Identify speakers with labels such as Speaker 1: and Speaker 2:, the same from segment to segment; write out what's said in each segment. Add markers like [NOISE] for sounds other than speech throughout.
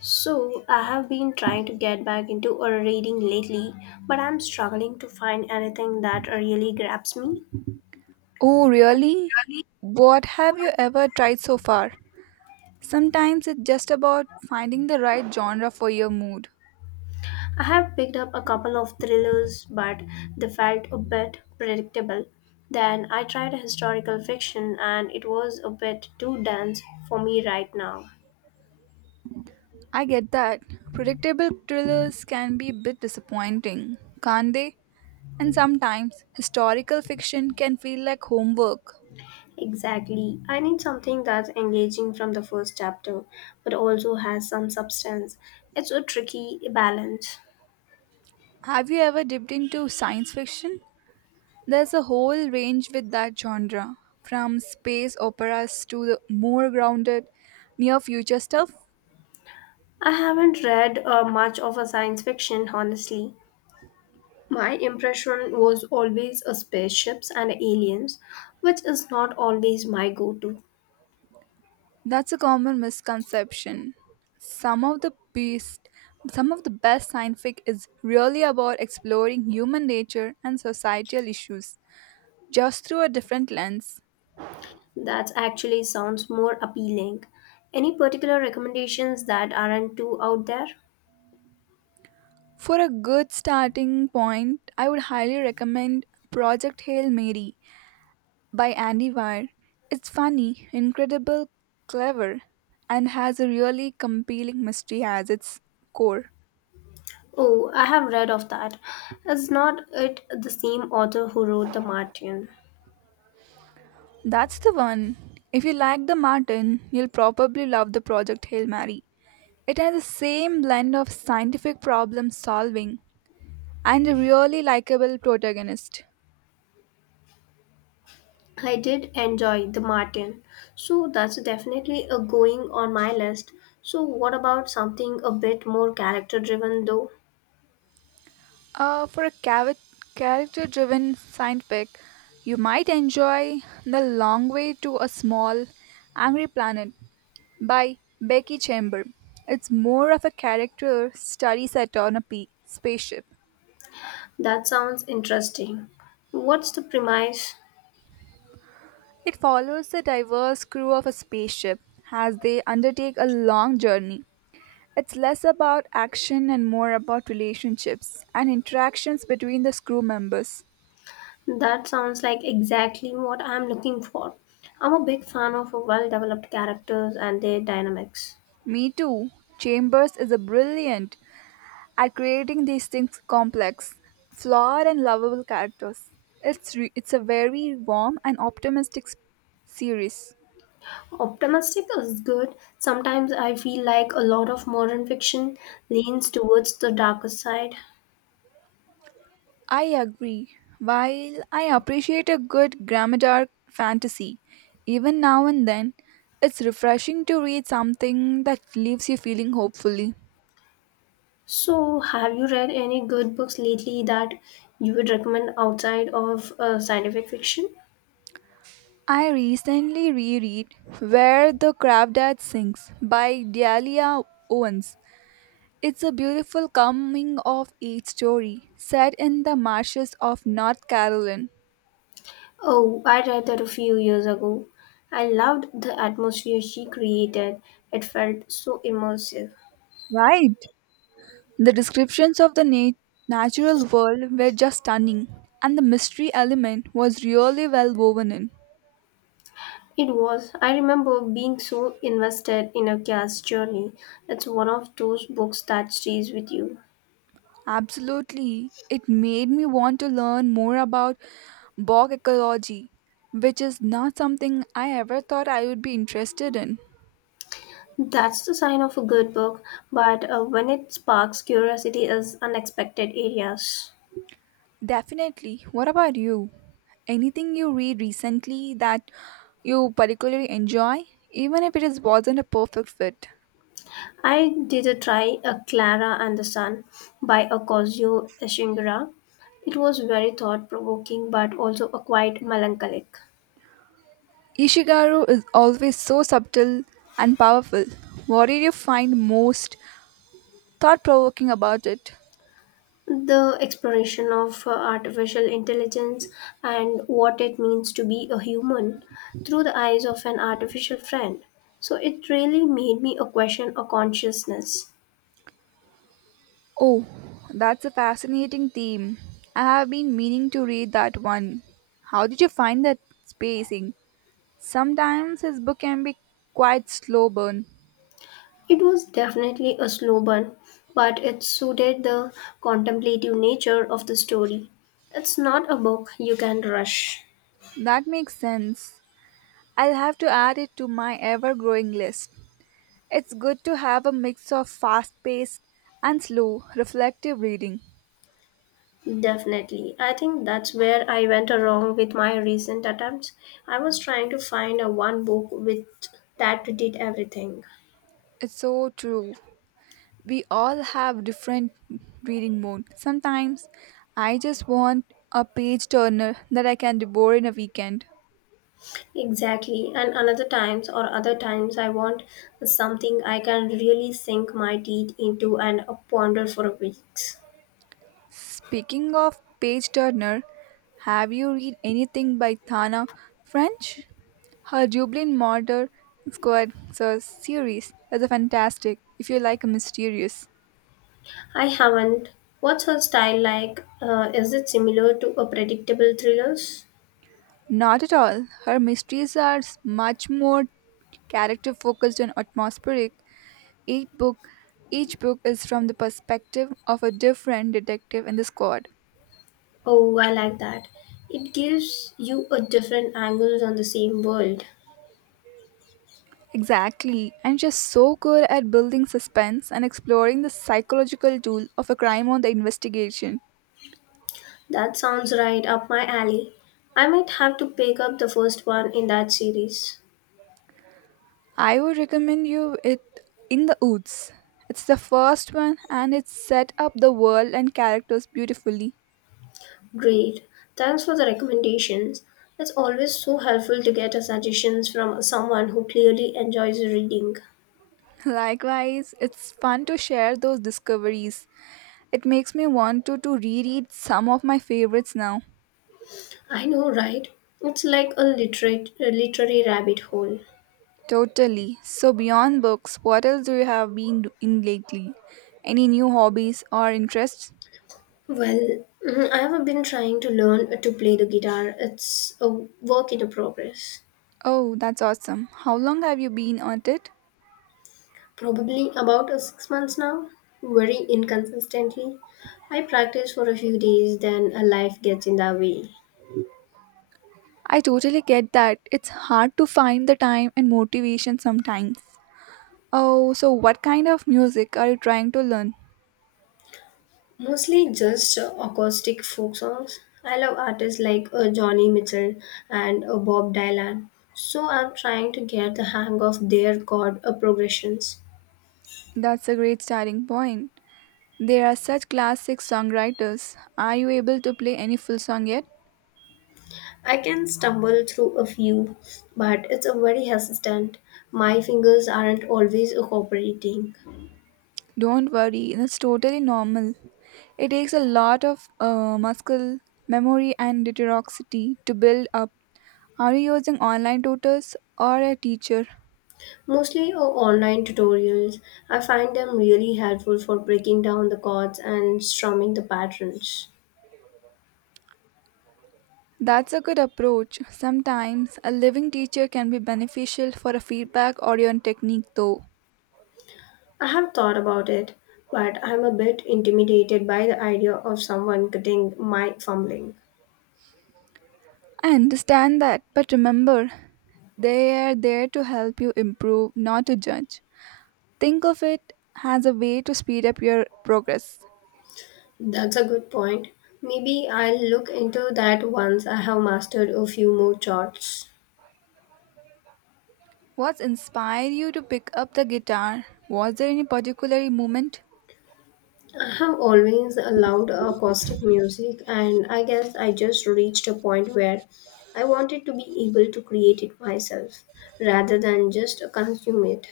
Speaker 1: So, I have been trying to get back into a reading lately, but I'm struggling to find anything that really grabs me.
Speaker 2: Oh, really? What have you ever tried so far? Sometimes it's just about finding the right genre for your mood.
Speaker 1: I have picked up a couple of thrillers, but they felt a bit predictable. Then I tried historical fiction, and it was a bit too dense for me right now.
Speaker 2: I get that. Predictable thrillers can be a bit disappointing, can't they? And sometimes historical fiction can feel like homework.
Speaker 1: Exactly. I need something that's engaging from the first chapter, but also has some substance. It's a tricky balance.
Speaker 2: Have you ever dipped into science fiction? There's a whole range with that genre, from space operas to the more grounded, near future stuff.
Speaker 1: I haven't read much of a science fiction, honestly. My impression was always a spaceships and aliens, which is not always my go-to.
Speaker 2: That's a common misconception. Some of the best, some of the best scientific is really about exploring human nature and societal issues just through a different lens.
Speaker 1: That actually sounds more appealing. Any particular recommendations that aren't too out there?
Speaker 2: For a good starting point, I would highly recommend Project Hail Mary by Andy Weir. It's funny, incredible, clever, and has a really compelling mystery as its core.
Speaker 1: Oh, I have read of that. Is not it the same author who wrote The Martian?
Speaker 2: That's the one. If you like the Martin, you'll probably love the Project Hail Mary. It has the same blend of scientific problem solving and a really likable protagonist.
Speaker 1: I did enjoy the Martin, so that's definitely a going on my list. So, what about something a bit more character driven though?
Speaker 2: For a character driven scientific, you might enjoy The Long Way to a Small, Angry Planet by Becky Chamber. It's more of a character study set on a spaceship.
Speaker 1: That sounds interesting. What's the premise?
Speaker 2: It follows the diverse crew of a spaceship as they undertake a long journey. It's less about action and more about relationships and interactions between the crew members.
Speaker 1: That sounds like exactly what I'm looking for. I'm a big fan of well developed characters and their dynamics.
Speaker 2: Me too. Chambers is a brilliant at creating these things complex, flawed and lovable characters. It's a very warm and optimistic series.
Speaker 1: Optimistic is good. Sometimes I feel like a lot of modern fiction leans towards the darker side.
Speaker 2: I agree. While I appreciate a good Grammadar fantasy, even now and then, it's refreshing to read something that leaves you feeling hopefully.
Speaker 1: So, have you read any good books lately that you would recommend outside of scientific fiction?
Speaker 2: I recently reread Where the Crawdad Sings by Dahlia Owens. It's a beautiful coming of age story set in the marshes of North Carolina.
Speaker 1: Oh, I read that a few years ago. I loved the atmosphere she created. It felt so immersive.
Speaker 2: Right. The descriptions of the natural world were just stunning, and the mystery element was really well woven in.
Speaker 1: It was. I remember being so invested in a cat's journey. It's one of those books that stays with you.
Speaker 2: Absolutely, it made me want to learn more about bog ecology, which is not something I ever thought I would be interested in.
Speaker 1: That's the sign of a good book, but when it sparks curiosity is unexpected areas.
Speaker 2: Definitely. What about you? Anything you read recently that you particularly enjoy, even if it is wasn't a perfect fit?
Speaker 1: I did a try a Clara and the Sun by Akosio Ishingura. It was very thought provoking but also a quite melancholic.
Speaker 2: Ishigaru is always so subtle and powerful. What did you find most thought provoking about it?
Speaker 1: The exploration of artificial intelligence and what it means to be a human through the eyes of an artificial friend. So it really made me a question a consciousness.
Speaker 2: Oh, that's a fascinating theme. I have been meaning to read that one. How did you find that spacing? Sometimes his book can be quite slow burn.
Speaker 1: It was definitely a slow burn, but it suited the contemplative nature of the story. It's not a book you can rush.
Speaker 2: That makes sense. I'll have to add it to my ever growing list. It's good to have a mix of fast paced and slow, reflective reading.
Speaker 1: Definitely. I think that's where I went wrong with my recent attempts. I was trying to find a one book with that did everything.
Speaker 2: It's so true. We all have different reading mode. Sometimes I just want a page turner that I can devour in a weekend.
Speaker 1: Exactly. And another times or other times I want something I can really sink my teeth into and ponder for weeks.
Speaker 2: Speaking of page turner, have you read anything by Thana French? Her Dublin Murder Squad series is a fantastic if you like mysterious.
Speaker 1: I haven't. What's her style like? Is it similar to a predictable thrillers?
Speaker 2: Not at all. Her mysteries are much more character focused and atmospheric. Each book each book is from the perspective of a different detective in the squad.
Speaker 1: Oh, I like that. It gives you a different angles on the same world.
Speaker 2: Exactly. And she's so good at building suspense and exploring the psychological tool of a crime on the investigation.
Speaker 1: That sounds right up my alley. I might have to pick up the first one in that series.
Speaker 2: I would recommend you it in the Woods. It's the first one and it set up the world and characters beautifully.
Speaker 1: Great. Thanks for the recommendations. It's always so helpful to get a suggestions from someone who clearly enjoys reading.
Speaker 2: [LAUGHS] Likewise, it's fun to share those discoveries. It makes me want to reread some of my favorites now.
Speaker 1: I know, right? It's like a literate, a literary rabbit hole.
Speaker 2: Totally. So, beyond books, what else do you have been do- in lately? Any new hobbies or interests?
Speaker 1: Well, I have been trying to learn to play the guitar. It's a work in progress.
Speaker 2: Oh, that's awesome. How long have you been at it?
Speaker 1: Probably about 6 months now, very inconsistently. I practice for a few days, then life gets in the way.
Speaker 2: I totally get that. It's hard to find the time and motivation sometimes. Oh, so what kind of music are you trying to learn?
Speaker 1: Mostly just acoustic folk songs. I love artists like Johnny Mitchell and Bob Dylan, so I'm trying to get the hang of their chord progressions.
Speaker 2: That's a great starting point. There are such classic songwriters. Are you able to play any full song yet?
Speaker 1: I can stumble through a few, but it's a very hesitant. My fingers aren't always cooperating.
Speaker 2: Don't worry, that's totally normal. It takes a lot of muscle memory and dexterity to build up. Are you using online tutors or a teacher?
Speaker 1: Mostly online tutorials. I find them really helpful for breaking down the chords and strumming the patterns.
Speaker 2: That's a good approach. Sometimes a living teacher can be beneficial for a feedback or your technique, though.
Speaker 1: I have thought about it, but I'm a bit intimidated by the idea of someone cutting my fumbling.
Speaker 2: I understand that, but remember, they are there to help you improve, not to judge. Think of it as a way to speed up your progress.
Speaker 1: That's a good point. Maybe I'll look into that once I have mastered a few more charts.
Speaker 2: What's inspired you to pick up the guitar? Was there any particular moment?
Speaker 1: I have always loved acoustic music, and I guess I just reached a point where I wanted to be able to create it myself rather than just consume it.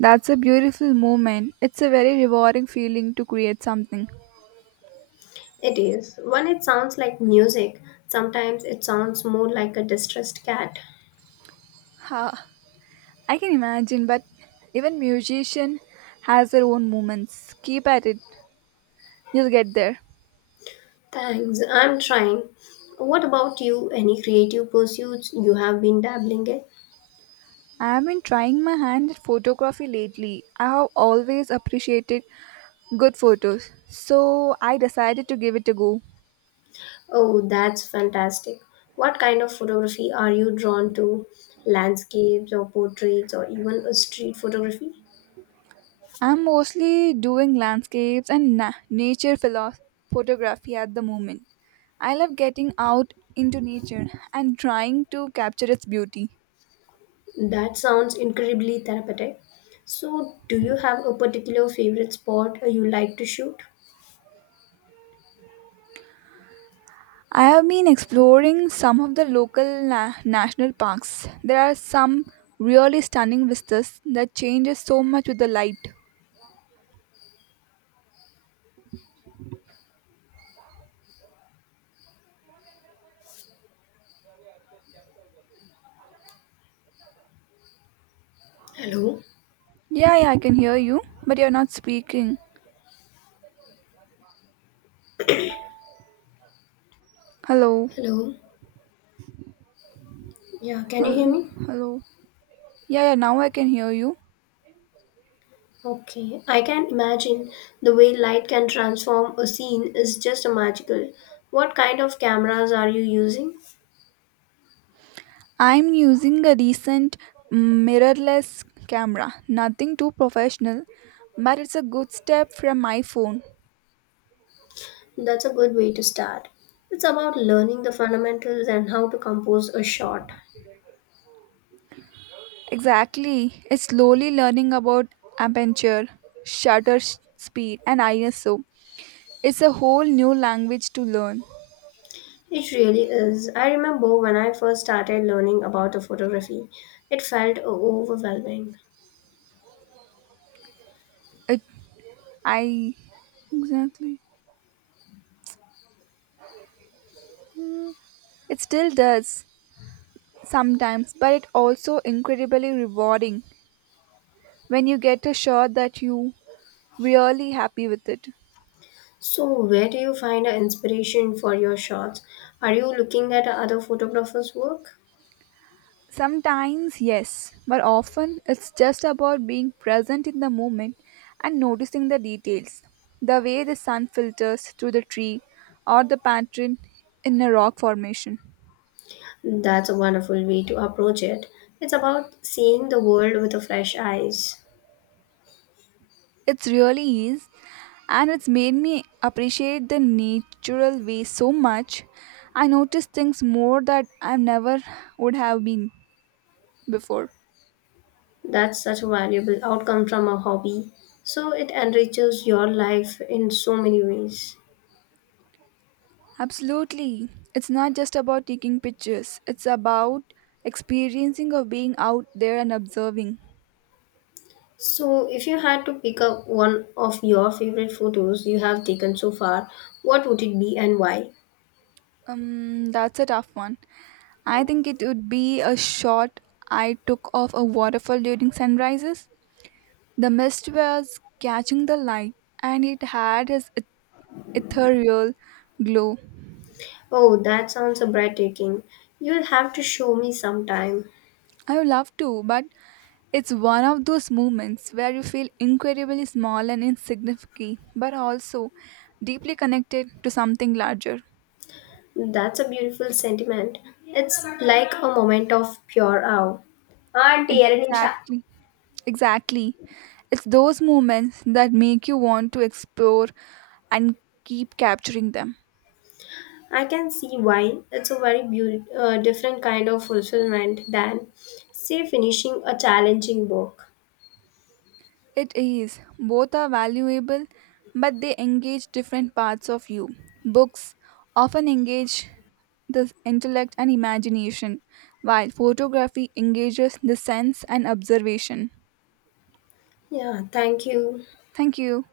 Speaker 2: That's a beautiful moment. It's a very rewarding feeling to create something.
Speaker 1: It is. When it sounds like music, sometimes it sounds more like a distressed cat.
Speaker 2: Ha, I can imagine, but even musician has their own moments. Keep at it. You'll get there.
Speaker 1: Thanks, I'm trying. What about you? Any creative pursuits you have been dabbling in?
Speaker 2: I have been trying my hand at photography lately. I have always appreciated good photos, so I decided to give it a go.
Speaker 1: Oh, that's fantastic. What kind of photography are you drawn to? Landscapes or portraits or even a street photography?
Speaker 2: I'm mostly doing landscapes and nature photography at the moment. I love getting out into nature and trying to capture its beauty.
Speaker 1: That sounds incredibly therapeutic. So, do you have a particular favorite spot you like to shoot?
Speaker 2: I have been exploring some of the local national parks. There are some really stunning vistas that changes so much with the light.
Speaker 1: Hello?
Speaker 2: Yeah, yeah, I can hear you, but you're not speaking. Hello.
Speaker 1: Hello? Yeah, can you hear
Speaker 2: Hello.
Speaker 1: me?
Speaker 2: Hello. Yeah, yeah, now I can hear you.
Speaker 1: Okay, I can imagine the way light can transform a scene is just magical. What kind of cameras are you using?
Speaker 2: I'm using a recent mirrorless camera. Nothing too professional, but it's a good step from my phone.
Speaker 1: That's a good way to start. It's about learning the fundamentals and how to compose a shot.
Speaker 2: Exactly. It's slowly learning about aperture, shutter speed, and ISO. It's a whole new language to learn.
Speaker 1: It really is. I remember when I first started learning about the photography, it felt overwhelming.
Speaker 2: It, I Exactly. It still does sometimes, but it also incredibly rewarding when you get a shot that you really happy with it.
Speaker 1: So, where do you find the inspiration for your shots? Are you looking at other photographers' work?
Speaker 2: Sometimes, yes, but often it's just about being present in the moment and noticing the details. The way the sun filters through the tree or the pattern in a rock formation.
Speaker 1: That's a wonderful way to approach it. It's about seeing the world with a fresh eyes.
Speaker 2: It really is, and it's made me appreciate the natural way so much. I notice things more that I never would have been before.
Speaker 1: That's such a valuable outcome from a hobby. So it enriches your life in so many ways.
Speaker 2: Absolutely. It's not just about taking pictures, it's about experiencing of being out there and observing.
Speaker 1: So, if you had to pick up one of your favorite photos you have taken so far, what would it be and why?
Speaker 2: That's a tough one. I think it would be a shot I took of a waterfall during sunrises. The mist was catching the light and it had its ethereal glow.
Speaker 1: Oh, that sounds breathtaking. You'll have to show me sometime.
Speaker 2: I would love to, but it's one of those moments where you feel incredibly small and insignificant, but also deeply connected to something larger.
Speaker 1: That's a beautiful sentiment. It's like a moment of pure awe. Auntie, Erin Shah.
Speaker 2: Exactly. Exactly. It's those moments that make you want to explore and keep capturing them.
Speaker 1: I can see why it's a very different kind of fulfillment than, say, finishing a challenging book.
Speaker 2: It is. Both are valuable, but they engage different parts of you. Books often engage the intellect and imagination, while photography engages the sense and observation.
Speaker 1: Yeah, thank you.
Speaker 2: Thank you.